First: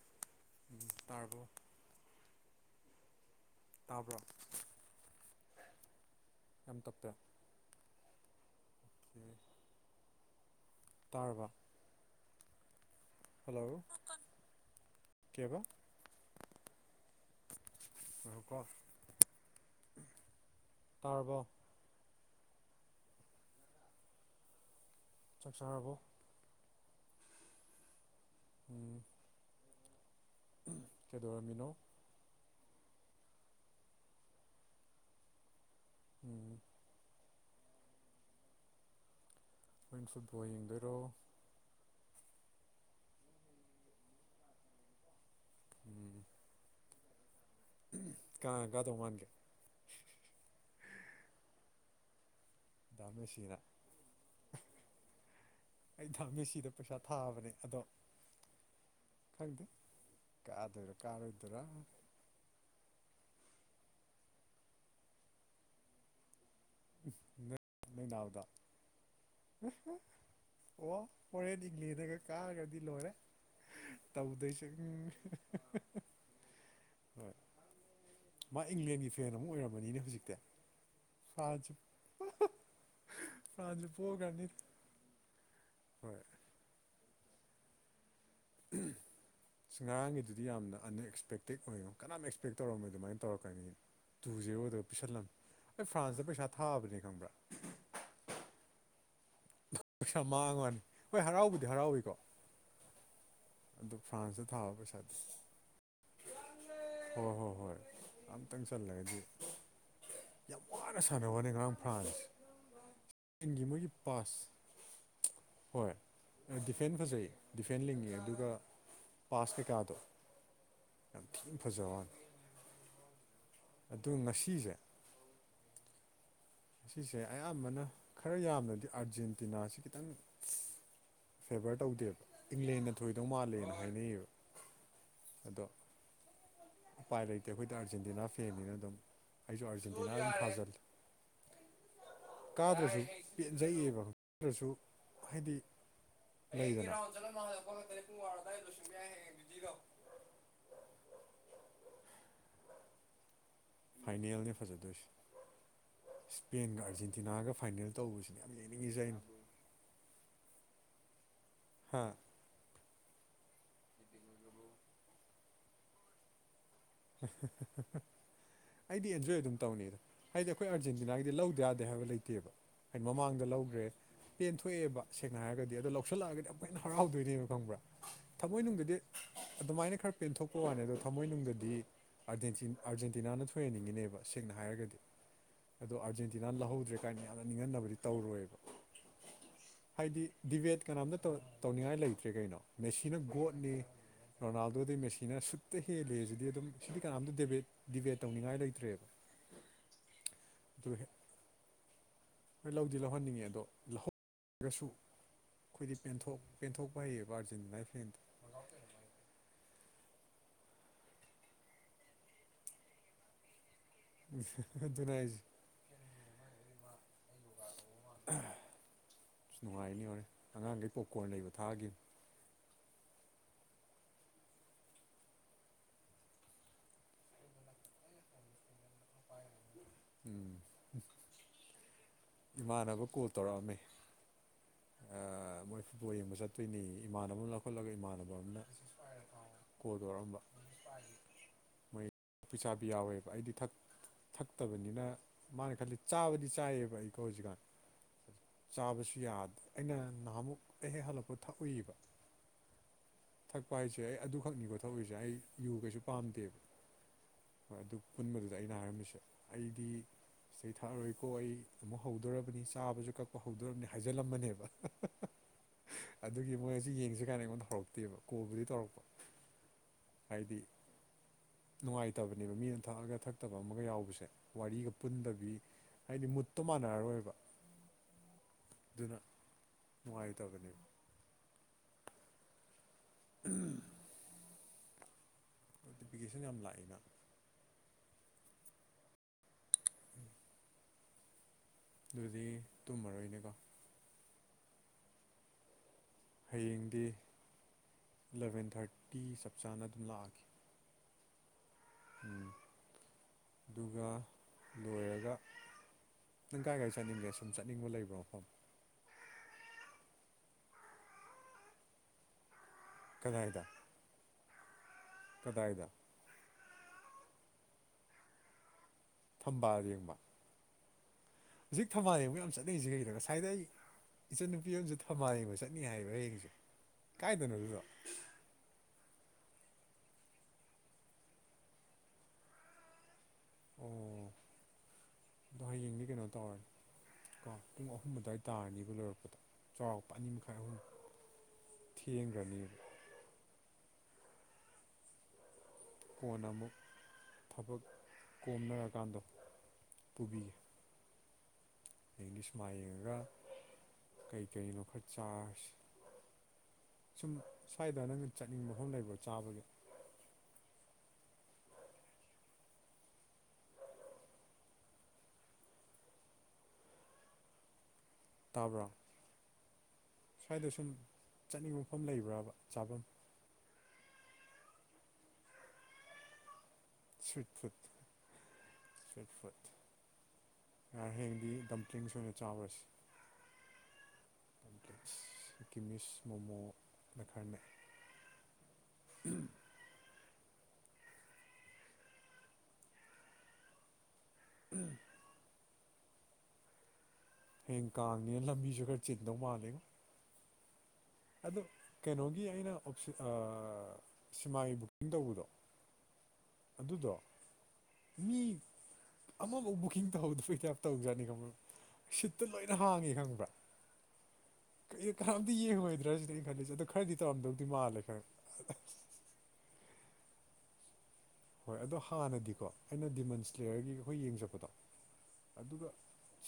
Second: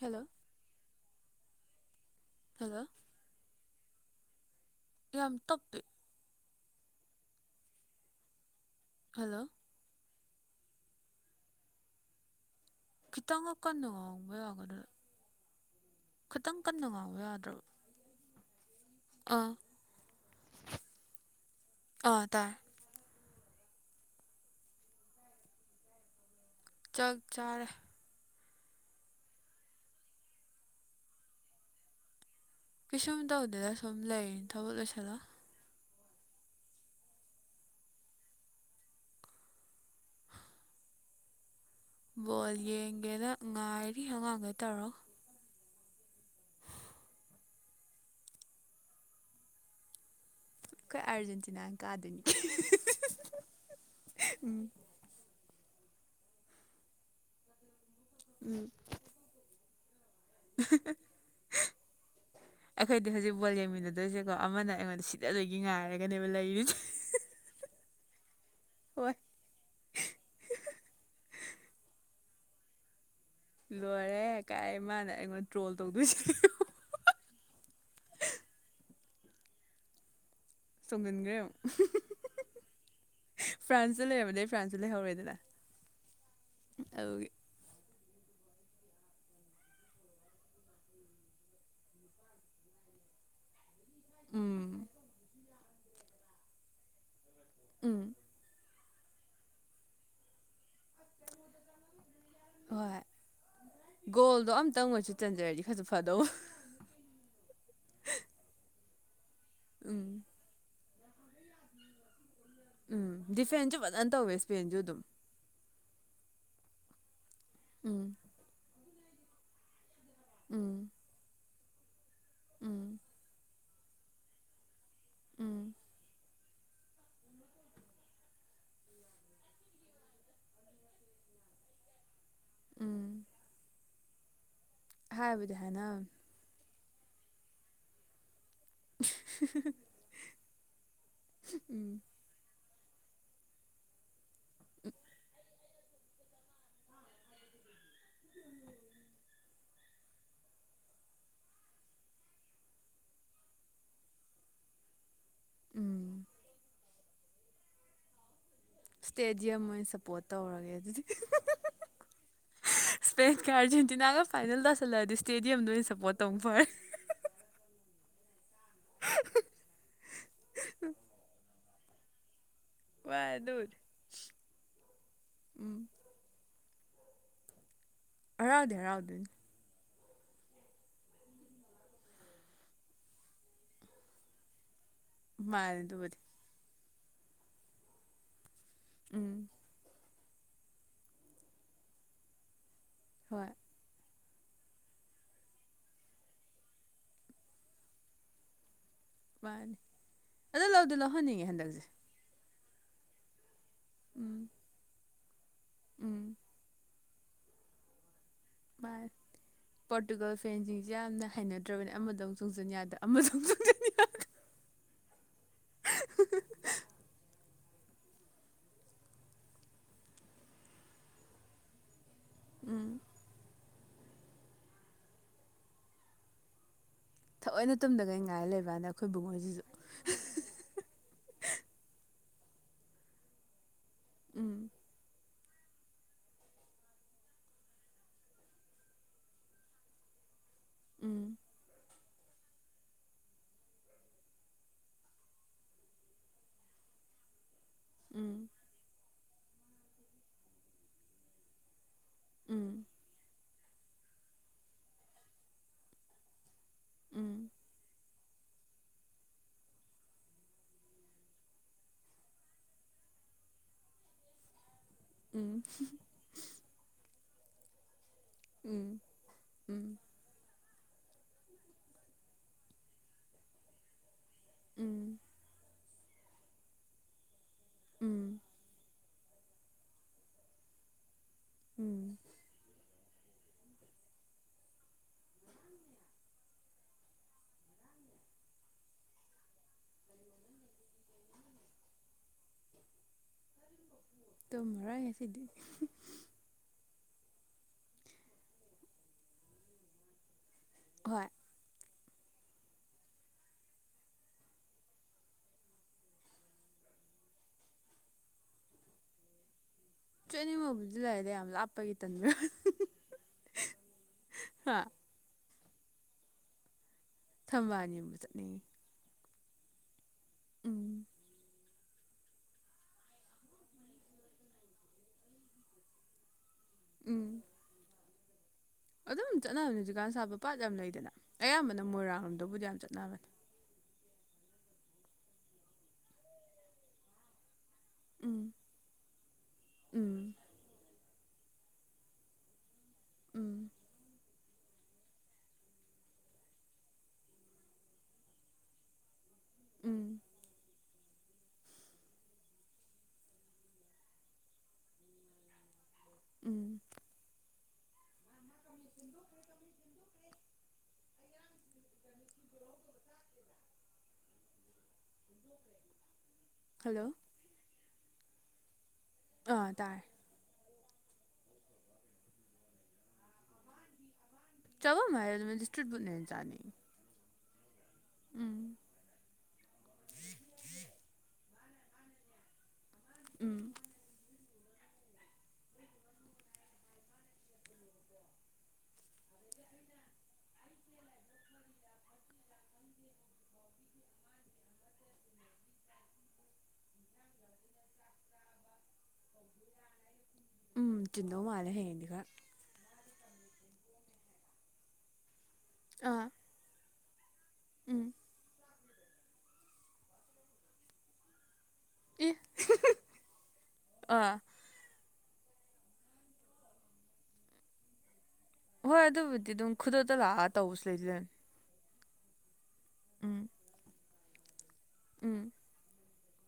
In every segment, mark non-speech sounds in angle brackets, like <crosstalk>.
hello ꯎ ꯇꯥꯔꯕꯣ hello ꯇꯥꯕ꯭ꯔꯣ ꯌꯥꯝ ꯇꯞꯄꯤ ꯌꯥꯝ ꯇꯞꯄꯦ ꯍꯜꯂꯣ ꯇꯥꯔꯕꯣ ꯈꯤꯇꯪ ꯍꯜꯂꯣ ꯀꯟꯅ ꯉꯥꯡꯕ ꯌꯥꯒꯗ꯭ꯔꯥ ꯀꯦꯕ ꯈꯤꯇꯪ ꯀꯟꯅ ꯉꯥꯡꯕ ꯌꯥꯗ꯭ꯔꯕ ꯉꯥꯏꯈꯣꯀꯣ ꯑꯥ ꯇꯥꯔꯕꯣ ꯑꯥ ꯇꯥꯏ ꯆꯥꯛ ꯆꯥꯔꯕꯣ ꯆꯥꯛ ꯆꯥꯔꯦ ꯎꯝ ꯎꯝ ꯀꯩꯗꯧꯔꯝꯃꯤꯅꯣ ꯀꯩꯁꯨꯨꯝꯝꯇꯧꯗꯦꯗ ꯁꯨꯝ ꯂꯩ ꯊꯕꯣꯛ ꯂꯣꯏꯁꯤꯟꯂ ꯎꯝ ꯅꯪꯁꯨ ꯕꯣꯜ ꯌꯦꯡꯗꯣꯏꯔꯣ ꯕꯣꯜ ꯌꯦꯡꯒꯦꯅ ꯉꯥꯏꯔꯤ ꯑꯉꯥꯡꯒ ꯇꯧꯔꯥ ꯎꯝ ꯀꯅꯥ ꯀꯥꯗꯧ ꯃꯥꯟꯒꯦ ꯑꯩꯈꯣꯏ ꯑꯥꯔꯖꯦꯟꯇꯤꯅꯥꯅ ꯀꯥꯗꯣꯏꯅꯤ ꯗꯥ ꯃꯦꯁꯤꯅ ꯑꯩ ꯗꯥ ꯃꯦꯁꯤꯗ ꯄꯩꯁꯥ ꯊꯥꯕꯅꯦ ꯑꯗꯣ ꯎꯝ ꯈꯪꯗꯦ ꯀꯥꯗꯣꯏꯔꯥ ꯀꯥꯔꯣꯏꯗꯣꯏꯔꯥ ꯑꯩꯈꯣꯏꯗꯤ ꯍꯧꯖꯤꯛ ꯕꯣꯜ ꯌꯦꯡꯃꯤꯟꯅꯗꯣꯏꯁꯦꯀꯣ ꯑꯃꯅ ꯑꯩꯉꯣꯟꯗ ꯁꯤꯗ ꯗꯣꯏꯒꯤ ꯉꯥꯏꯔꯒꯅꯦꯕ ꯂꯩꯔꯤꯁꯦ <unintelligible> ꯍꯣꯏ ꯑꯣꯍꯣ ꯍꯣꯔꯦꯟ ꯏꯪꯡꯂꯦꯟꯅꯒ ꯀꯥꯔꯒꯗꯤ ꯂꯣꯏꯔꯦ ꯂꯣꯏꯔꯦ ꯇꯧꯗꯣꯏꯁꯦ ꯀꯥꯏ ꯎꯝ ꯃꯥꯅ ꯑꯩꯉꯣꯟꯗ <unintelligible> <unintelligible> ꯍꯣꯏ ꯃꯥ ꯏꯪꯂꯦꯟꯒꯤ ꯐꯦꯟ ꯑꯃꯨꯛ ꯑꯣꯏꯔꯝꯕꯅꯤꯅꯦ ꯍꯧꯖꯤꯛꯇꯤ ꯆꯣꯡꯖꯤꯟꯈ꯭ꯔꯦ ꯑꯃꯨꯛ ꯐ꯭ꯔꯥꯟꯁꯨ ꯐ꯭ꯔꯥꯟꯁꯨ ꯐ꯭ꯔꯥꯟꯁꯇ ꯄꯣꯈ꯭ꯔꯕꯅꯤ ꯂꯩꯔꯕꯗꯩ ꯐ꯭ꯔꯥꯟꯁꯇꯣ ꯂꯩꯍꯧꯔꯦꯗꯅ ꯍꯣꯏ ꯑꯎꯒꯤ ꯎꯝ ꯑꯁ ꯉꯔꯥꯡꯒꯤꯗꯨꯗꯤ ꯌꯥꯝꯅ ꯑꯟꯑꯛꯁꯄꯦꯛꯇꯦꯠ ꯑꯣꯏ ꯀꯅꯥꯝ ꯑꯦꯛꯁꯄꯦꯛ ꯇꯧꯔꯝꯃꯣ ꯑꯗꯨꯃꯥꯏꯅ ꯇꯧꯔꯛꯀꯅꯤꯗꯤ ꯇꯨ ꯎꯝ ꯖꯦꯔꯣꯗ ꯄꯤꯁꯜꯂꯝꯃꯤ ꯑꯩ ꯐ꯭ꯔꯥꯟꯁꯇ ꯄꯩꯁꯥ ꯊꯥꯕꯅꯦ ꯈꯪꯕ꯭ꯔꯥ ꯎꯝ ꯄꯩꯁꯥ ꯃꯥꯡꯉꯅꯤ ꯍꯣꯏ ꯍꯔꯥꯎꯕꯨꯗꯤ ꯍꯔꯥꯎꯋꯤꯀꯣ ꯍꯣꯏ ꯑꯗꯨ ꯐ꯭ꯔꯥꯟꯁꯇ ꯒꯣꯜꯗꯣ ꯊꯥꯕ ꯑꯝꯇꯪ ꯄꯩꯁꯥꯗꯤ ꯑꯣꯏꯁꯨ ꯆꯟꯖꯔꯗꯤ ꯈꯔꯁꯨ ꯐꯗꯧꯕ ꯍꯣꯏ ꯍꯣꯏ ꯍꯣꯏ ꯑꯝꯇꯪ ꯆꯜꯂꯒꯗꯤ ꯎꯝ ꯌꯥꯝ ꯋꯥꯅ ꯁꯥꯟꯅꯕꯅꯤ ꯉꯔꯥꯡ ꯐ꯭ꯔꯥꯟꯁꯦ ꯎꯝ ꯗꯤꯐꯦꯟꯁꯨ ꯐꯖꯅ ꯇꯧꯋꯦ ꯏꯁꯄꯦꯟꯁꯨ ꯑꯗꯨꯝ ꯍꯣꯏ ꯗꯤꯐꯦꯟ ꯐꯖꯩ ꯗꯤꯐꯦꯟ ꯎꯝ ꯂꯤꯡꯉꯤ ꯑꯗꯨꯒ ꯄꯥꯁ ꯀꯩꯀꯥꯗꯣ ꯎꯝ ꯊꯤ ꯐꯖꯕꯅꯦ ꯎꯝ ꯑꯗꯨ ꯉꯁꯤꯁꯦ ꯎꯝ ꯉꯁꯤꯁꯦ ꯑꯌꯥꯝꯕꯅ ꯈꯔ ꯌꯥꯝꯅꯗꯤ ꯑꯥꯔꯖꯦꯟꯇꯤꯅꯥꯁꯤ ꯈꯤꯇꯪ ꯐꯦꯚꯔ ꯇꯧꯗꯦꯕ ꯏꯪꯂꯦꯟꯅ ꯎꯝ ꯊꯣꯏꯗꯧ ꯃꯥꯜꯂꯦꯅ ꯍꯥꯏꯅꯩꯌꯦꯕ ꯍꯥꯏꯕꯨꯗꯤ ꯑꯗꯣ ꯍꯥꯏꯅꯅꯦ ꯎꯄꯥꯏ ꯂꯩꯇꯦ ꯑꯩꯈꯣꯏꯗꯤ ꯑꯥꯔꯖꯦꯟꯇꯤꯅꯥ ꯐꯦꯡꯉꯤꯅ ꯑꯗꯨꯝ ꯑꯩꯁꯨ ꯑꯥꯔꯖꯦꯟꯇꯤꯅꯥ ꯑꯗꯨꯝ ꯊꯥꯖꯟ ꯎꯝ ꯀꯥꯗ꯭ꯔꯁꯨ ꯄꯦꯟꯖꯩꯌꯦꯕ ꯀꯥꯗ꯭ꯔꯁꯨ ꯍꯥꯏꯗꯤ ꯥꯎ ꯆꯠ ꯀ ꯄꯨꯡ ꯋꯥꯔꯗ ꯌꯥ <unintelligible> ꯐꯥꯏꯅꯦꯜꯅꯤ ꯐꯖꯗꯣꯏꯁꯦ ꯎꯝ ꯏꯁꯄꯦꯟꯒ ꯑꯥꯔꯖꯦꯟꯇ ꯗꯤꯅꯥꯒ ꯐꯥꯏꯅꯦꯜ ꯇꯧꯕꯁꯤꯅꯦ ꯌꯥꯝ ꯌꯦꯡꯅꯤꯡꯉꯤꯁꯦ ꯑꯩꯅ ꯏꯁꯇꯦꯗꯤꯌꯝ ꯑꯣꯏꯅ ꯁꯞꯄꯣꯔꯠ ꯇꯧꯔꯒꯦ ꯑꯗꯨꯗꯤ ꯍꯥꯥ ꯁ꯭ꯄꯦꯟꯀ ꯑꯥꯔꯖꯦꯟꯇꯤꯅꯥꯒ ꯐꯥꯏꯅꯦꯜ ꯇꯥꯁꯜꯂꯛꯑꯗꯤ ꯏꯁꯇꯦꯗꯤꯌꯝꯗ ꯑꯣꯏꯅ ꯁꯞꯄꯣꯔꯠ ꯇꯧꯕꯅ ꯐꯔꯦ ꯑꯗꯨꯗꯤ ꯍ ꯑꯩꯗꯤ ꯑꯦꯟꯖꯣꯏ ꯑꯗꯨꯝ ꯇꯧꯅꯤ ꯍꯥꯏꯗꯤ ꯑꯩꯈꯣꯏ ꯇꯑꯥꯔꯖꯦꯟꯇꯤꯅꯥꯒꯤꯗꯤ ꯂꯧꯗ ꯌꯥꯗꯦ ꯍꯥꯏꯕ ꯂꯩꯇꯦꯕ ꯋꯥꯏ ꯃꯃꯥꯡꯗ ꯑꯗꯨꯕꯨꯗꯤ ꯂꯧꯈ꯭ꯔꯦ ꯄꯦꯟ ꯊꯣꯛꯑꯦꯕ ꯁꯦꯡꯅ ꯍꯥꯏꯔꯒꯗꯤ ꯎꯝ ꯑꯗꯣ ꯂꯧ ꯂꯧꯁꯜꯂꯛꯑꯒꯗꯤ ꯌꯥꯃꯨꯛ ꯍꯦꯟꯅ ꯍꯔꯥꯎꯗꯣꯏꯅꯦꯕ ꯈꯪꯕ꯭ꯔꯥ ꯍꯔꯥꯎꯗꯤ ꯊꯃꯣꯏꯅꯨꯡꯗꯗꯤ ꯍꯔꯥꯎꯗꯣꯏꯅꯤ ꯑꯗꯨꯃꯥꯏꯅ ꯈꯔ ꯄꯦꯟꯊꯣꯛꯄꯒꯤ ꯋꯥꯅꯤ ꯑꯗꯣ ꯊꯝꯃꯣꯏꯅꯨꯡꯗꯗꯤ ꯑꯥꯔꯖꯦꯟꯇꯤꯅꯥꯅ ꯊꯣꯏꯍꯟꯅꯤꯡꯉꯤꯅꯦꯕ ꯁꯦꯡꯅ ꯍꯥꯏꯔꯒꯗꯤ ꯃꯥꯅꯦ ꯑꯗꯣ ꯑꯗꯨꯕꯨꯗꯤ ꯑꯔꯖꯦꯟ ꯁꯤꯅꯥ ꯂꯧꯍꯧꯗ꯭ꯔꯦ ꯒꯥꯏꯅ ꯌꯥꯝꯅ ꯅꯤꯡꯍꯟꯅꯕꯗꯤ ꯇꯧꯔꯣꯏꯕ ꯎꯝ ꯍꯥꯏꯗꯤ ꯗꯤꯕꯦꯠ ꯀꯅꯥꯝꯇ ꯇꯧꯅꯤꯡꯉꯥꯏ ꯂꯩꯇ꯭ꯔꯦ ꯀꯩꯅꯣ ꯃꯦꯁꯤꯅ ꯍꯣꯏ ꯒꯣꯠꯅꯤ ꯔꯣꯅꯥꯜꯗꯣꯗꯩ ꯃꯦꯁꯤꯅ ꯁꯨꯠꯇ ꯍꯦꯂꯦꯁꯤꯗꯤ ꯑꯗꯨꯝ ꯁꯤꯗꯤ ꯀꯅꯥꯝꯇ ꯗꯤꯕꯦꯠ ꯇꯧꯅꯤꯡꯉꯥꯏ ꯂꯩꯇ꯭ꯔꯦꯕ ꯃꯥꯅꯤ ꯑꯗꯨ ꯂꯧꯗꯤ ꯂꯧꯍꯟꯅꯤꯡꯉꯦ ꯍꯟꯗꯛꯁꯦ ꯍꯣꯏ ꯂꯧꯗꯤ ꯂꯧꯍꯟꯅꯤꯡꯉꯦ ꯑꯗꯣ ꯎꯝ ꯂꯧꯍꯧꯔꯒꯁꯨ ꯑꯩꯈꯣꯏꯗꯤ ꯎꯝ ꯄꯦꯟꯊꯣꯛ ꯄꯦꯟꯊꯣꯛꯄ ꯍꯩꯌꯦꯕ ꯑꯥꯔꯖꯦꯟꯇꯤꯅꯥꯒꯤ ꯐꯔꯦꯟꯗꯤ ꯃꯥꯅꯤ ꯄꯣꯔꯇꯨꯒꯜ ꯐꯦꯟꯁꯤꯡꯁꯤ ꯌꯥꯝꯅ ꯍꯩꯅꯗ꯭ꯔꯕꯅꯦ ꯑꯃꯗꯃꯨꯛ ꯆꯣꯁꯤꯟ ꯌꯥꯗ ꯑꯃꯗꯃꯨ ꯆꯣꯁꯤꯟ ꯍꯍ ꯑꯗꯨꯅꯦ ꯍꯥꯎꯏꯖꯦ <unintelligible> ꯑꯁ ꯅꯨꯡꯉꯥꯏꯅꯤ ꯍꯣꯔꯦꯟ ꯑꯉꯥꯡꯈꯩ ꯄꯣꯀꯣꯔꯟ ꯂꯩꯕ ꯊꯥꯈꯤꯕꯅꯦ ꯎꯝ ꯊꯑꯣꯏꯅ ꯇꯨꯝꯗꯈꯩ ꯉꯥꯏꯔ ꯂꯩꯕ ꯋꯥꯅꯤꯗ ꯑꯩꯈꯣꯏ ꯕꯨꯡꯉꯣꯏꯁꯤꯁꯨ ꯎꯝ ꯏꯃꯥꯟꯅꯕ ꯀꯣꯜ ꯇꯧꯔꯛꯑꯝꯃꯤ ꯎꯝ ꯃꯣꯏ ꯐꯨꯠꯕꯣꯜ ꯌꯦꯡꯕ ꯆꯠꯇꯣꯏꯅꯦꯋꯦ ꯏꯃꯥꯟꯅꯕ ꯑꯃ ꯂꯧꯈꯠꯂꯒ ꯏꯃꯥꯟꯅꯕ ꯑꯃꯅ ꯀꯣꯟ ꯇꯧꯔꯛꯑꯝꯕ ꯎꯝ ꯃꯣꯏ ꯄꯩꯁꯥꯕꯤ ꯌꯥꯎꯋꯦꯕ ꯑꯩꯗꯤ ꯊꯛ ꯊꯛꯇꯕꯅꯤꯅ ꯃꯥꯅ ꯈꯜꯂꯤ ꯆꯥꯕꯗꯤ ꯆꯥꯏꯌꯦꯕ ꯑꯩꯀꯣ ꯍꯧꯖꯤꯛꯀꯥꯟ ꯎꯝ ꯆꯥꯕꯁꯨ ꯌꯥꯗꯦ ꯑꯩꯅ ꯅꯍꯥꯃꯨꯛ ꯑꯩ ꯍꯦꯛ ꯍꯜꯂꯛꯄ ꯊꯛꯎꯏꯕ ꯎꯝ ꯊꯛꯄ ꯍꯥꯏꯁꯦ ꯑꯩ ꯑꯗꯨꯈꯛꯅꯤꯀꯣ ꯊꯛꯎꯏꯁꯦ ꯑꯩ ꯌꯨꯀꯩꯁꯨ ꯄꯥꯝꯗꯦꯕ ꯎꯝ ꯍꯣꯏ ꯑꯗꯨ ꯄꯨꯟꯕꯗꯨꯗ ꯑꯩꯅ ꯍꯥꯏꯔꯝꯃꯤꯁꯦ ꯑꯩꯗꯤ ꯁꯤ ꯊꯛꯑꯔꯣꯏꯀꯣ ꯑꯩ ꯑꯃꯨꯛ ꯍꯧꯗꯣꯔꯕꯅꯤ ꯆꯥꯕꯁꯨ ꯀꯛꯄ ꯍꯧꯗꯣꯔꯕꯅꯤ ꯍꯥꯏꯖꯤꯜꯂꯝꯃꯕꯅꯦꯕ ꯎꯝ ꯑꯗꯨꯒꯤ ꯃꯣꯏ ꯁꯤ ꯌꯦꯡꯖꯤ ꯒꯥꯏꯅ ꯑꯩꯉꯣꯟꯗ ꯍꯧꯔꯛꯇꯦꯕ ꯀꯣꯜꯕꯨꯗꯤ ꯇꯧꯔꯛꯄ ꯎꯝ ꯎꯝ ꯍꯥꯏꯗꯤ ꯅꯨꯡꯉꯥꯏꯇꯕꯅꯦꯕ ꯃꯤꯅ ꯊꯛꯑꯒ ꯊꯛꯇꯕ ꯑꯃꯒ ꯌꯥꯎꯕꯁꯦ ꯋꯥꯔꯤꯒ ꯎꯝ ꯄꯨꯟꯗꯕꯤ ꯍꯥꯏꯗꯤ ꯃꯨꯠꯇꯣ ꯃꯥꯟꯅꯔꯔꯣꯏꯕ ꯎꯝ ꯑꯗꯨꯅ ꯅꯨꯡꯉꯥꯏꯇꯕꯅꯦꯕ ꯎꯝ ꯎꯝ ꯅꯣꯇꯤꯐꯤꯀꯦꯁꯟ ꯌꯥꯝ ꯂꯥꯛꯏꯅ ꯑꯗꯨꯗꯤ ꯇꯨꯝꯃꯔꯣꯏꯅꯦꯀꯣ ꯇꯨꯃꯔꯣꯏ ꯉꯁꯤꯗꯤ ꯍꯌꯦꯡꯗꯤ ꯑꯦꯂꯚꯦꯟ ꯊꯥꯔꯇꯤ ꯆꯞ ꯆꯥꯅ ꯑꯗꯨꯝ ꯂꯥꯛꯑꯒꯦ ꯍꯣꯏ ꯎꯝ ꯑꯗꯨꯒ ꯂꯣꯏꯔꯒ ꯅꯪ ꯀꯥꯏ ꯀꯥꯏ ꯆꯠꯅꯤꯡꯒꯦ ꯁꯨꯝ ꯆꯠꯅꯤꯡꯕ ꯂꯩꯕꯔꫭ ꯃꯐꯝ ꯆꯠ ꯅꯤꯡꯕꯕꯨꯗꯤ ꯂꯩꯗꯤ ꯌꯥꯝ ꯂꯥꯞꯄꯒꯤ ꯇꯟꯕꯤ ꯋꯥꯅꯤ ꯀꯗꯥꯥꯏꯗ ꯍꯥ ꯀꯗꯥꯏꯗ ꯊꯝꯕꯥꯜ ꯌ‌ꯦꯡꯕ ꯆꯠꯅꯤꯡꯉꯤ ꯊꯝꯕꯥꯜ ꯌꯦꯡꯕ ꯎꯝ ꯍꯧꯖꯤꯛ ꯊꯝꯕꯥꯜꯂ ꯌꯦꯡ ꯌꯥꯝ ꯆꯠꯅꯔꯤꯁ‌ꯦ ꯀꯩꯒꯤꯅꫭ ꯉꯁꯥꯏꯗ ꯑꯩ ꯏꯆꯟꯅꯨꯄꯤ ꯑꯃꯁꯨ ꯊꯝꯕꯥꯜ ꯌꯦꯡꯕ ꯆꯠꯅꯤ ꯍꯥꯏꯌꯦꯕ ꯍꯌꯦꯡꯁꯨ ꯎꯝ ꯀꯥꯏꯗꯅꯣ ꯑꯗꯨꯗꯣ ꯑꯗꯨꯝ ꯆꯠꯅꯕꯅꯦ ꯍꯧꯖꯤꯛꯀꯥꯟ ꯁꯥꯠꯄ ꯄꯥꯠ ꯌꯥꯝ ꯂꯩꯗꯅ ꯑꯌꯥꯝꯕꯅ ꯃꯣꯏꯔꯥꯡꯔꯣꯝꯗꯕꯨꯗꯤ ꯌꯥꯝ ꯆꯠꯅꯕꯅꯦ ꯎꯝ ꯑꯗꯣ ꯍꯌꯦꯡꯗꯤ ꯀꯩꯅꯣ ꯇꯧꯔꯅꯤ ꯀ ꯄꯨꯡ ꯑꯍꯨꯝ ꯑꯗꯨꯋꯥꯏ ꯎꯝ ꯇꯥꯔꯅꯤꯕ ꯂꯣꯏꯔꯛꯄꯗ ꯆꯥꯎꯔꯥꯛꯄ ꯎꯝ ꯑꯅꯤ ꯃꯈꯥꯏ ꯑꯍꯨꯝ ꯊꯦꯡꯒ꯭ꯔꯅꯤꯕ ꯎꯝ ꯀꯣꯟꯅ ꯑꯃꯨꯛ ꯊꯕꯛ ꯀꯣꯝꯅꯔꯀꯥꯟꯗ ꯎꯝ ꯄꯨꯕꯤꯒ‌ꯦ ꯑꯗꯩꯗꯤ ꯁꯤꯃꯥ ꯌꯦꯡꯉꯒ ꯀꯩꯀꯩꯅꯣ ꯈꯔ ꯆꯥꯔꯨꯖꯤ ꯎꯝ ꯁꯨꯝ ꯁ꯭ꯋꯥꯏꯗ ꯅꯪꯅ ꯆꯠꯅꯤꯡꯕ ꯃꯐꯝ ꯂꯩꯕ꯭ꯔꯣ ꯆꯥꯕꯒꯤ ꯍꯜꯂꯣ ꯇꯥꯕ꯭ꯔꯣ ꯑꯥ ꯇꯥꯏ ꯁ꯭ꯋꯥꯏꯗ ꯁꯨꯝ ꯆꯠꯅꯤꯡꯕ ꯃꯐꯝ ꯂꯩꯕ꯭ꯔꯕ ꯆꯥꯐꯝ ꯆꯥꯚꯝ ꯃꯥꯥꯏꯜꯗꯤ <unintelligible> ꯏꯁꯇ꯭ꯔꯤꯠ ꯐꯨꯠꯅ ꯍꯟꯅ ꯆꯥꯅꯤꯡꯉꯤ ꯁꯤ ꯐꯨꯠ ꯎꯝ ꯐꯨꯠ ꯑꯥ ꯍꯌꯦꯡꯗꯤ ꯗꯝꯇ꯭ꯔꯤꯡꯁ ꯑꯣꯏꯅ ꯆꯥꯎꯔꯁꯤ ꯎꯝ ꯀꯤꯃꯤꯁ ꯃꯣꯃꯣ ꯂꯩ ꯈꯥꯔꯅꯦ ꯎꯝ <unintelligible> ꯎꯝ ꯍꯌꯦꯡ ꯀꯥꯡꯉꯅꯤꯅ ꯂꯝꯕꯤꯁꯨ ꯈꯔ ꯆꯤꯟꯗꯧ ꯃꯥꯜꯂꯦ ꯎꯝ ꯆ ꯑꯗꫭ ꯀꯩꯅꯣꯒꯤ ꯑꯩꯅ ꯑꯣ ꯁꯤꯃꯥꯒꯤ ꯕꯨꯛꯀꯤꯡ ꯇꯧꯕꯗꯣ ꯑꯥ ꯑꯗꯨꯗꯣ ꯎꯝ ꯃꯤ ꯑꯃꯐꯥꯎ ꯕꯨꯛꯀꯤꯡ ꯇꯧꯍꯧꯗꯕꯩ ꯇꯥꯋꯞ ꯇꯧꯖꯥꯅꯤ ꯈꯪꯚꯔꯥ ꯑꯦ ꯁꯤꯠꯇꯨ ꯂꯣꯏꯅ ꯍꯥꯡꯉꯤ ꯈꯪꯕ꯭ꯔꯥ ꯑꯥ ꯀꯩꯅꫭ ꯀꯅꯥꯝꯇ ꯌꯦꯡꯉꯃꯣꯏꯗ꯭ꯔꯥ ꯁꯤꯗꯤ ꯑꯩꯅ ꯈꯜꯂꯤꯁꯦ ꯑꯗꯣ ꯈꯔꯗꯤ ꯇꯧꯔꯝꯗꯧꯗꯤ ꯃꯥꯜꯂꯦ ꯈꯔ ꯍꯣꯏ ꯑꯗꯨꯕꯨꯗꯤ ꯑꯗꯨꯝ ꯈꯨꯗꯣꯛꯇ ꯂꯥꯛꯑꯒ ꯇꯧꯕꯁꯨ ꯂꯩꯗꯣꯏꯅꯤ <unintelligible> ꯍꯣꯏ ꯑꯗꯣ ꯍꯥꯟꯅꯗꯤꯀꯣ ꯑꯩꯅ ꯗꯤꯃꯟꯁ꯭ꯂꯦꯌꯔꯒꯤ ꯑꯩꯈꯣꯏ ꯌꯦꯡꯆꯠꯄꯗꯣ ꯎꯝ ꯑꯗꯨꯒ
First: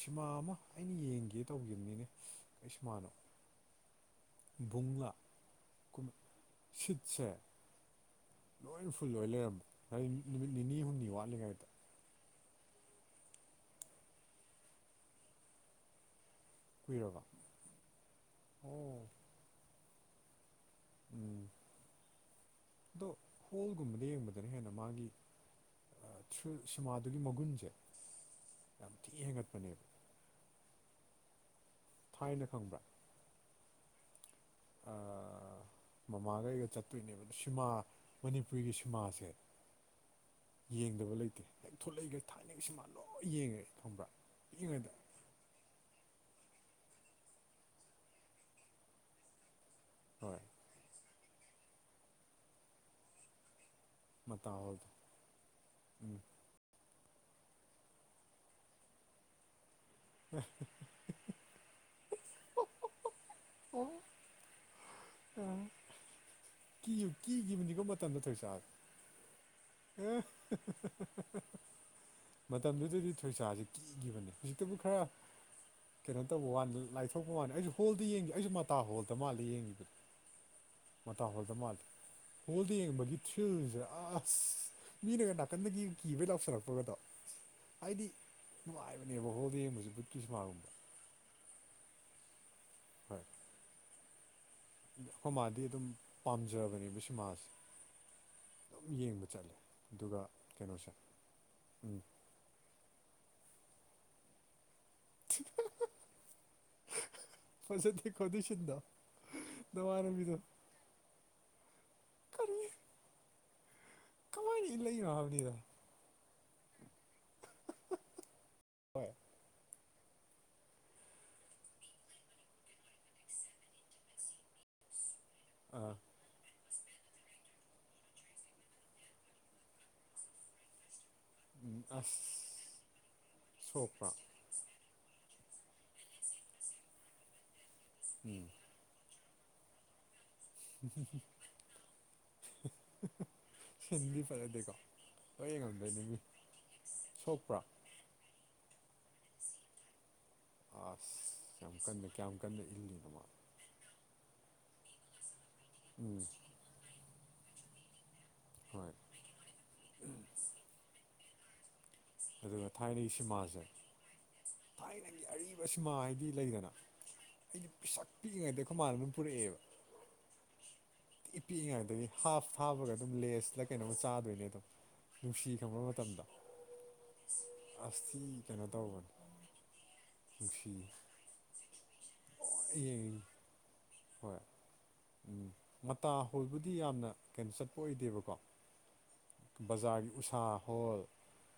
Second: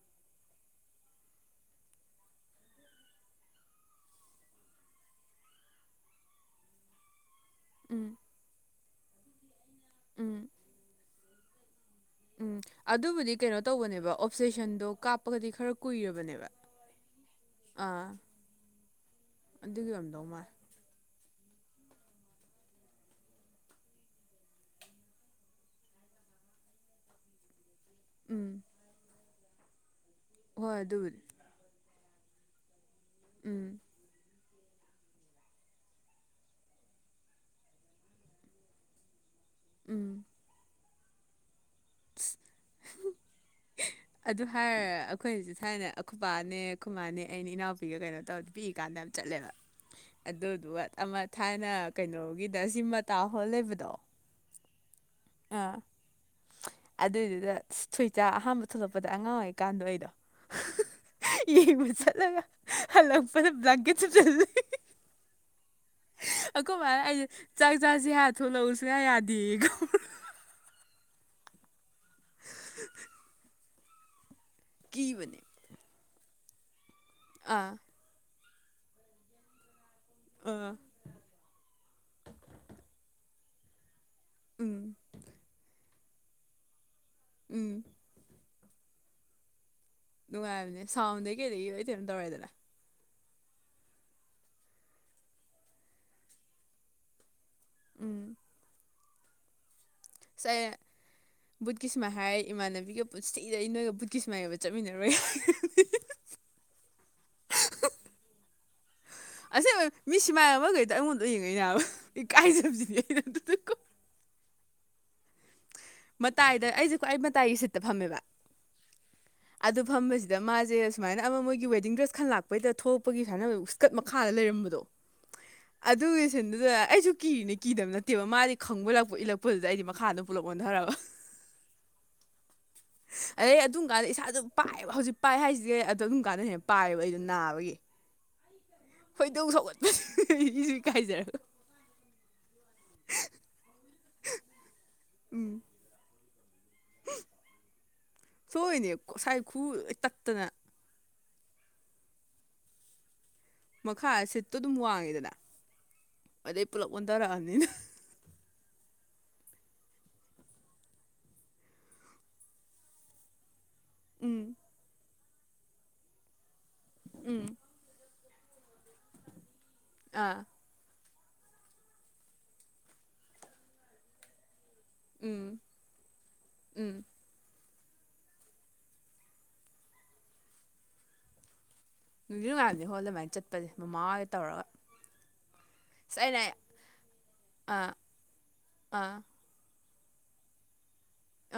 ꯁꯤꯃꯥ ꯑꯃ ꯑꯩꯅ ꯌꯦꯡꯒꯦ ꯇꯧꯈꯤꯕꯅꯤꯅꯦ ꯀꯩ ꯁꯤꯃꯥꯅꯣ ꯕꯨꯡꯂ ꯁꯤꯠꯁꯦ ꯎꯝ ꯂꯣꯏ ꯐꯨꯜ ꯑꯣꯏ ꯂꯩꯔꯝꯕ ꯍꯥꯏꯗꯤ ꯎꯝ ꯅꯨꯃꯤꯠ ꯅꯤꯅꯤ ꯍꯨꯝꯅꯤ ꯋꯥꯠꯂꯤꯉꯩꯗ ꯎꯝ ꯑꯗꯨꯕꯨꯗꯤ ꯀꯩꯅꯣ ꯇꯧꯕꯅꯦꯕ ꯑꯣꯞꯖꯦꯁꯟꯗꯣ ꯀꯥꯞꯄꯒꯗꯤ ꯈꯔ ꯀꯨꯏꯔꯕꯅꯦꯕ ꯀꯨꯏꯔꯕ ꯑꯣ ꯑꯗꯨꯒꯤꯑꫭꯏꯔꯝꯗꯧ ꯃꯥꯜꯂꯤ ꯎꯝ ꯑꯗꯣ ꯍꯣꯜꯒꯨꯝꯕꯗ ꯌꯦꯡꯕꯗꯅ ꯍꯦꯟꯅ ꯃꯥꯒꯤ ꯁꯨꯝ ꯁꯤꯃꯥꯗꯨꯒꯤ ꯃꯒꯨꯟꯁꯦ ꯎꯝ ꯌꯥꯝ ꯊꯤꯛ ꯍꯦꯟꯒꯠꯄꯅꯦꯕ ꯍꯣꯏ ꯑꯗꯨꯕꯨꯅꯤ ꯊꯥꯏꯅ ꯈꯪꯕ꯭ꯔꯥ ꯎꯝ ꯑꯥ ꯃꯃꯥꯡꯒ ꯑꯩꯒ ꯆꯠꯇꯣꯏꯅꯦꯕ ꯁꯤꯃꯥ ꯃꯅꯤꯄꯨꯒꯤ ꯁꯤꯃꯥꯁꯦ ꯎꯝ ꯌꯦꯡꯗꯕ ꯂꯩꯇꯦ ꯍꯦꯛ ꯊꯣꯛꯂꯛꯏꯈ ꯊꯥꯏꯅꯁꯤꯃ ꯂꯣꯏ ꯌꯦꯡꯉꯛꯦ ꯑꯗꯨ ꯍꯥ ꯑꯩꯈꯣꯏꯁꯦ ꯊꯥꯏꯅ ꯈꯨꯄꯥꯅꯦ ꯈꯨꯃꯅꯦ ꯑꯩꯅ ꯏꯅꯥꯎꯄꯤꯒ ꯀꯩꯅꯣ ꯇꯧꯔꯗꯤ ꯄꯤꯛꯏ ꯀꯥꯟꯗ ꯌꯥꯝ ꯆꯠꯂꯦꯕ ꯍꯣꯏ ꯑꯗꯨꯗꯨ ꯑꯃ ꯊꯥꯏꯅ ꯀꯩꯅꯣꯒꯤꯗ ꯁꯤꯃ ꯇꯥ ꯍꯣꯜ ꯂꯩꯕꯗꯣ ꯃꯇ ꯍꯗ ꯑꯥ ꯎꯝ ꯑꯗꯨꯏꯗꯨꯗ ꯊꯨꯆꯥ ꯑꯍꯥꯥꯟꯕ ꯊꯣꯛꯂꯛꯄꯗ ꯑꯉꯥꯡ ꯑꯣꯏꯩꯀꯥꯟꯗꯣ ꯑꯩꯗꯣ ꯎꯝ ꯌꯕꯨ ꯆꯠꯂꯒ ꯍꯜꯂꯛꯄꯗ ꯪꯀꯦꯁꯨ ꯆꯠꯂ ꯎꯝ ꯑꯩꯈꯣ ꯃꯥ ꯑꯩꯁꯦ ꯆꯥꯛ ꯆꯥꯁꯤꯦ ꯍꯥꯏ ꯊꯣꯏꯁꯥꯁꯦ ꯊꯣꯛꯂꯛꯎꯁꯨꯌꯥ ꯌꯥꯗꯦꯌꯦꯀꯣ ꯃꯇꯝꯗꯨꯗꯗꯤ ꯊꯣꯏꯁꯥꯁꯦ ꯀꯤꯈꯤꯕꯅꯤ ꯍꯧ ꯇꯕꯨ ꯈꯔ ꯀꯤꯕꯅꯦ ꯀꯩꯅꯣ ꯇꯧꯕ ꯋꯥꯅꯤ ꯂꯥꯏꯊꯣꯛꯄ ꯋꯥꯅꯤ ꯑꯩꯁꯨ ꯑꯥ ꯍꯣꯜ ꯑꯗꯨ ꯌꯦꯡꯒꯦ ꯑꯩꯁꯨ ꯃꯇꯥ ꯍꯣꯜꯗ ꯃꯥꯜꯂꯜꯂꯤ ꯌꯦꯡꯈꯤꯕꯗꯨꯅꯦ ꯑꯥ ꯃꯇꯥꯡ ꯍꯣꯜꯗ ꯃꯥꯜꯜꯂꯤꯦ ꯍꯣꯜꯗ ꯌꯦꯡꯕꯒꯤ ꯊꯁꯦ ꯑ ꯑꯁ ꯎꯝ ꯃꯤꯅꯒ ꯅꯥꯀꯟꯗꯒꯤ ꯀꯤꯕꯩ ꯂꯥꯎꯁꯜꯂꯛꯄꯒꯗꯣ ꯎꯝ ꯍꯥꯏꯗꯤ ꯅꯨꯡꯉꯥꯏꯕꯅꯦꯕ ꯍꯣꯗꯤ ꯌꯦꯡꯖꯤꯕꯨ ꯅꯨꯡꯉꯥꯏꯕꯅꯦ ꯁꯥꯎꯟꯗꯩ ꯀꯩꯗꯩ ꯀꯩꯅꯅꯝ ꯇꯧꯔꯦꯗꯅ ꯍꯣꯏ ꯑꯩꯈꯣꯏ ꯃꯥꯗꯤ ꯑꯗꯨꯝ ꯄꯥꯝꯖꯕꯅꯦꯕ ꯁꯤ ꯃꯥꯁꯦ ꯎꯝ ꯌꯦꯡꯕ ꯆꯠꯂꯦ ꯑꯗꯨꯒ ꯀꯩꯅꯣꯁꯦ ꯎꯝ ꯕꯨꯙꯀꯤꯁꯃ ꯍꯥꯏꯥꯏ ꯏꯃꯥꯟꯅꯕꯤꯒ ꯄꯨꯟꯁꯤꯤꯗ ꯅꯣꯏꯒ ꯕꯨꯠꯀꯤ ꯁꯨꯃꯥꯏꯅꯅꯕ ꯆꯠꯃꯤꯟꯅꯔꯣꯏ ꯐꯁꯗꯤ ꯈꯨꯗꯤꯁꯤꯗ ꯑꯁ ꯃꯤ ꯁꯤꯃꯥꯏ ꯑꯃꯈꯩꯗ ꯑꯩꯉꯣꯟꯗ ꯌꯦꯡꯉꯣꯏꯕ ꯀꯔꯤ ꯀꯥꯏꯖꯕꯁꯤꯅꯦꯩꯅ ꯀꯃꯥꯏꯅ ꯏ ꯂꯩꯅꯣ ꯍꯥꯏꯕꯅꯤꯗ ꯃꯇꯥꯏꯗ ꯑꯩꯁꯦꯀ꯭ꯋꯥ ꯑꯩ ꯃꯇꯥꯏꯒꯤ ꯁꯤꯠꯇ ꯐꯝꯃꯦꯕ ꯍꯣꯏ ꯑꯗꯨ ꯐꯝꯕꯁꯤꯗ ꯃꯥꯁꯦ ꯁꯨꯃꯥꯏꯅ ꯑꯃ ꯃꯣꯏꯒꯤ ꯋꯦꯗꯤꯡ ꯗ꯭ꯔꯦꯁ ꯈꯟ ꯂꯥꯛꯄꯩꯗ ꯊꯣꯛꯄꯒꯤ ꯁꯨꯃꯥꯏꯅ ꯁ꯭ꯀꯠ ꯃꯈꯥꯗ ꯂꯩꯔꯝꯕꯗꯣ ꯑꯥ ꯑꯗ ꯆ ꯑꯩ ꯀꯤꯔꯤꯅꯦ ꯀꯤꯗꯕ ꯅꯠꯇꯦꯕ ꯃꯥꯗꯤ ꯈꯪꯕ ꯂꯛꯄ ꯏꯜꯂꯛꯄꯗꯨꯗ ꯑꯩꯗꯤ ꯃꯈꯥꯗꯣ ꯄꯨꯂꯞ ꯑꯣꯟꯊ꯭ꯔꯔꯕ ꯎꯝ ꯑꯁ ꯑꯗꯩ ꯑꯗꯨꯝ ꯀꯥꯟꯗ ꯁꯣꯛꯄ꯭ꯔꯥ ꯏꯁꯥꯗ ꯄꯥꯏꯑꯕ ꯍꯧꯖꯤꯛ ꯄꯥꯏ ꯍꯥꯏꯁꯤꯗꯤ ꯑꯗꯣ ꯑꯗꯨꯝ ꯀꯥꯟꯗ ꯍꯦꯟꯅ ꯄꯥꯏꯌꯦꯕ ꯑꯩꯗꯣ ꯅꯥꯕꯒꯤ ꯎꯝ ꯈꯣꯏꯗꯧ ꯁꯧꯒꯠꯄ ꯁꯤꯗꯤ ꯐꯗꯦꯀꯣ ꯍꯣꯏ ꯌꯦꯡꯉꯝꯗꯩꯅꯤꯡꯉ ꯁꯣꯛꯄ꯭ꯔꯥ ꯁꯣꯏꯅꯦ ꯉꯁꯥꯏ ꯈꯨ ꯇꯠꯇꯅ ꯑꯁ ꯌꯥꯝ ꯀꯟꯅ ꯀꯌꯥꯝ ꯀꯟꯅ ꯏꯜꯂꯤꯅ ꯃꯥ ꯃꯈꯥ ꯁꯤꯠꯇꯣ ꯑꯗꯨꯝ ꯋꯥꯡꯉꯤꯗꯅ ꯎꯝ ꯑꯗꯩ ꯄꯨꯂꯞ ꯑꯣꯟꯊꯔꯛꯑꯅꯤꯅ ꯍꯣꯏ ꯑꯗꯨꯒ ꯊꯥꯏꯅꯒꯤ ꯁꯤꯃꯥꯁꯦ ꯎꯝ ꯑꯩꯒꯤ ꯑꯔꯤꯕ ꯁꯤꯃꯥ ꯍꯥꯏꯗꯤ ꯂꯩꯗꯅ ꯎꯝ ꯑꯩꯩꯅ ꯄꯩꯁꯥ ꯄꯤꯛꯏꯉꯩꯗ ꯑꯩꯈꯣꯏ ꯃꯥꯟꯅꯕ ꯄꯨꯔꯛꯑꯦꯕ ꯑꯥ ꯏ ꯄꯤꯛꯏꯉꯩꯗꯒꯤ ꯍꯥꯐ ꯊꯥꯕꯒ ꯑꯗꯨꯝ ꯂꯦꯁꯇ ꯀꯩꯅꯣꯝ ꯆꯥꯗꯣꯏꯅꯦ ꯑꯗꯣ ꯅꯨꯡꯁꯤ ꯎꯝ ꯈꯪꯕ ꯃꯇꯝꯗ ꯎꯝ ꯑꯁꯇꯤ ꯀꯩꯅꯣ ꯇꯧꯕꯅꯤ ꯅꯨꯡꯁꯤ ꯉꯥꯏꯅꯤ ꯍꯣꯜ ꯌꯦꯡꯉꯤ ꯑꯗꯨꯃꯥꯏꯅ ꯆꯠꯄꯁꯦ ꯃꯃꯥꯒ ꯍꯣꯏ ꯇꯧꯔꯒ ꯎꯝ ꯃꯇꯥ ꯑꯁ ꯑꯩꯅ ꯍꯨꯜꯕꯨꯗꯤ ꯌꯥꯝꯅ ꯀꯩꯅꯣ ꯆꯠꯄ ꯑꯣꯏꯗꯦꯕꯀꯣ ꯑ ꯕꯖꯥꯔꯒꯤ ꯎꯁꯥ ꯍꯣꯜ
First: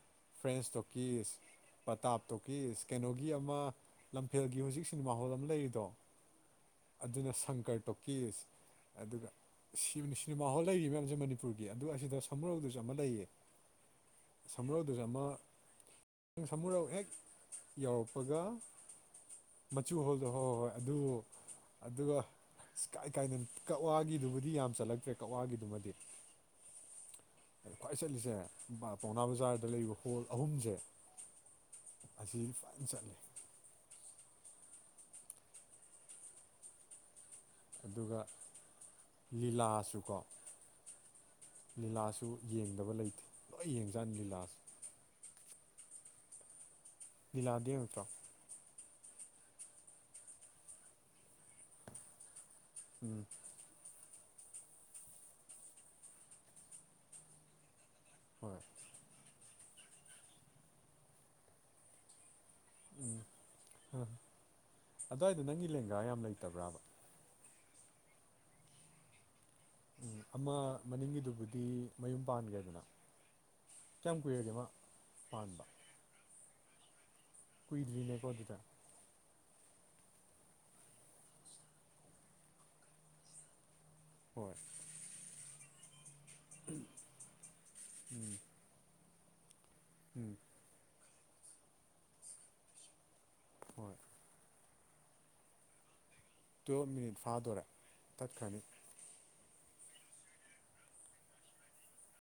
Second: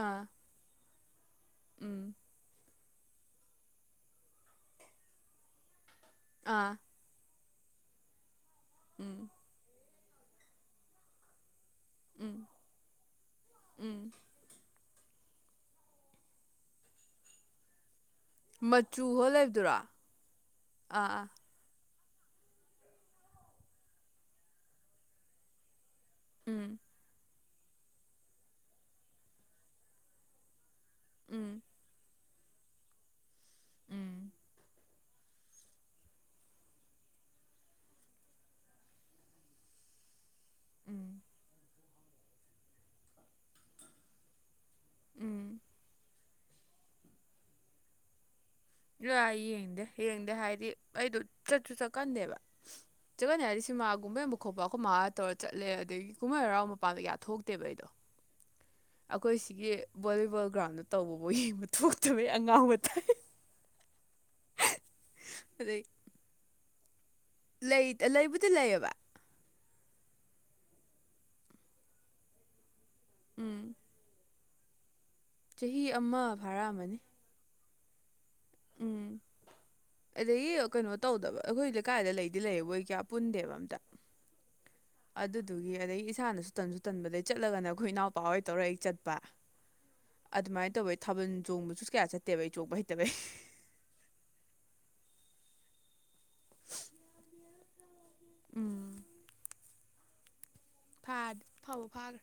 ꯑꯥ ꯐ꯭ꯔꯦꯟꯁ ꯇꯣꯀꯤꯁ ꯎꯝ ꯄꯇꯥꯞ ꯇꯣꯀꯤꯁ ꯀꯩꯅꯣꯒꯤ ꯑꯃ ꯂꯝꯐꯦꯜꯒꯤ ꯍꯧꯖꯤꯛ ꯁꯤꯅꯦꯃꯥ ꯍꯣꯜ ꯑꯃ ꯂꯩꯔꯤꯗꯣ ꯑꯥ ꯑꯗꯨꯅ ꯁꯪꯀꯔ ꯇꯣꯀꯤꯁ ꯑꯗꯨꯒ ꯎꯝ ꯁꯤꯅꯦꯃꯥ ꯍꯣꯜ ꯂꯩ ꯃꯌꯥꯝꯁꯦ ꯃꯅꯤꯄꯨꯔꯒꯤ ꯎꯝ ꯁꯝꯃꯔꯧꯗꯨꯁꯨ ꯑꯃ ꯂꯩꯌꯦ ꯎꯝ ꯁꯝꯃꯔꯧꯗꯨꯁꯨ ꯑꯃ ꯁꯃꯨꯔꯧ ꯍꯦꯛ ꯌꯥꯧꯔꯛꯄꯒ ꯃꯆꯨ ꯍꯣꯏ ꯂꯩꯕꯗꯨꯔꯣ ꯑꯥ ꯃꯆꯨ ꯍꯣꯜꯗꯣ ꯍꯣꯏ ꯍꯣꯏ ꯍꯣꯏ ꯑꯗꯨ ꯑꯥ ꯑꯗꯨꯒ ꯀꯥꯏ ꯀꯥꯏꯅ ꯀꯛꯋꯥꯒꯤꯗꯨꯕꯨꯗꯤ ꯌꯥꯝ ꯆꯜꯂꯛꯇ꯭ꯔꯦ ꯀꯛꯋꯥꯒꯤꯗꯨꯃꯗꯤ ꯎꯝ ꯈ꯭ꯋꯥꯏ ꯆꯠꯂꯤꯁꯦ ꯄꯥꯎꯅꯥ ꯕꯖꯥꯔꯗ ꯂꯩꯕ ꯍꯣꯜ ꯑꯍꯨꯝꯁꯦ ꯎꯝ ꯑꯁꯤ ꯐꯅ ꯆꯠꯂꯤ ꯎꯝ ꯑꯗꯨꯒ ꯂꯤꯂꯥꯁꯨꯀꯣ ꯎꯝ ꯂꯤꯂꯥꯁꯨ ꯌꯦꯡꯗꯕ ꯂꯩꯇꯦ ꯂꯣꯏ ꯌꯦꯡꯖꯥꯠꯅꯤ ꯂꯤꯂꯥꯥꯁꯦ ꯎꯝ ꯂꯤꯂꯥꯗꯤ ꯅꯛꯇ꯭ꯔꯣ ꯏꯣꯏ ꯌꯦꯡꯗꯦ ꯌꯦꯡꯗꯦ ꯍꯥꯏꯗꯤ ꯑꯩꯗꯣ ꯆꯠꯁꯨ ꯆꯠꯀꯟꯗꯦꯕ ꯎꯝ ꯆꯠꯀꯅꯤ ꯍꯥꯏꯗꯤ ꯁꯤꯃꯥꯒꯨꯝꯕꯩ ꯑꯃ ꯃꯈ ꯈꯣꯠꯄ ꯑꯩꯈꯣꯏ ꯃꯥꯥ ꯇꯧꯔꯒ ꯆꯠꯂꯦ ꯑꯗꯒꯤ ꯀꯨꯝꯍꯩ ꯍꯔꯥꯎꯕ ꯃꯄꯥꯟꯗ ꯀꯌꯥ ꯊꯣꯛꯇꯦꯕ ꯑꯩꯗꯣ ꯍꯣꯏ ꯑꯩꯈꯣꯏ ꯁꯤꯒꯤ ꯚꯣꯂꯤꯕꯣꯜ ꯒ꯭ꯔꯥꯎꯟꯗ ꯇꯧꯕꯐꯥꯎ ꯌꯦꯡꯕ ꯊꯣꯛꯇꯕꯩ ꯑꯉꯥꯡꯕ ꯇꯥꯏ ꯑꯗꯨꯋꯥꯏꯗꯣ ꯅꯪꯒꯤ ꯑꯗꯩ ꯂꯦꯡꯒꯥ꯭ꯔ ꯌꯥꯝ ꯂꯩꯇꯕ꯭ꯔꯕ ꯂꯩ ꯂꯩꯕꯨꯗꯤ ꯂꯩꯌꯦꯕ ꯎꯝ ꯑꯃ ꯃꯅꯤꯡꯒꯤꯗꯨꯕꯨꯗꯤ ꯃꯌꯨꯝ ꯄꯥꯟꯈ꯭ꯔꯦꯗꯅ ꯎꯝ ꯀꯌꯥꯝ ꯎꯌꯣꯖ ꯑꯃ ꯄꯥꯟꯗ ꯆꯍꯤ ꯑꯃ ꯐꯥꯔꯛꯑꯃꯅꯤ ꯀꯨꯏꯗꯔꯤꯅꯦ ꯀꯗꯨꯇ ꯑꯗꯒꯤ ꯀꯩꯅꯣ ꯇꯧꯗꯕ ꯑꯩꯈꯣꯏ ꯂꯩꯀꯥꯏꯗ ꯂꯩꯗꯤ ꯂꯩꯌꯦꯕꯣꯏ ꯀꯌꯥ ꯄꯨꯟꯗꯦꯕ ꯑꯝꯇ ꯍꯣꯏ ꯑꯗꯨꯗꯨꯒꯤ ꯑꯗꯗꯒꯤ ꯏꯁꯥꯅꯁꯨ ꯇꯟꯁꯨ ꯇꯟꯕꯗꯒꯤꯩ ꯆꯠꯂꯒꯅ ꯑꯩꯈꯣꯏ ꯏꯅꯥꯎꯄꯥ ꯎꯝ ꯑꯣꯏꯣꯏ ꯇꯧꯔ ꯑꯩ ꯆꯠ ꯑꯥ ꯎꯝ ꯑꯗꯨꯃꯥꯏꯅ ꯇꯧꯧꯕ ꯑꯩ ꯊꯥꯕꯜ ꯆꯣꯡꯕꯁꯨ ꯀꯌꯥ ꯆꯠꯇꯦꯕ ꯑꯩ ꯆꯣꯡꯕ ꯍꯩꯇꯕꯩ ꯍꯣꯏ ꯇꯨꯌꯦꯞ ꯃꯤꯅꯤꯠ ꯐꯥꯗꯣꯔꯦ ꯆꯠꯈ꯭ꯔꯅꯤ ꯎꯝ ꯥꯗꯤ ꯐꯥꯎꯕ ꯐꯥꯈ꯭ꯔꯦ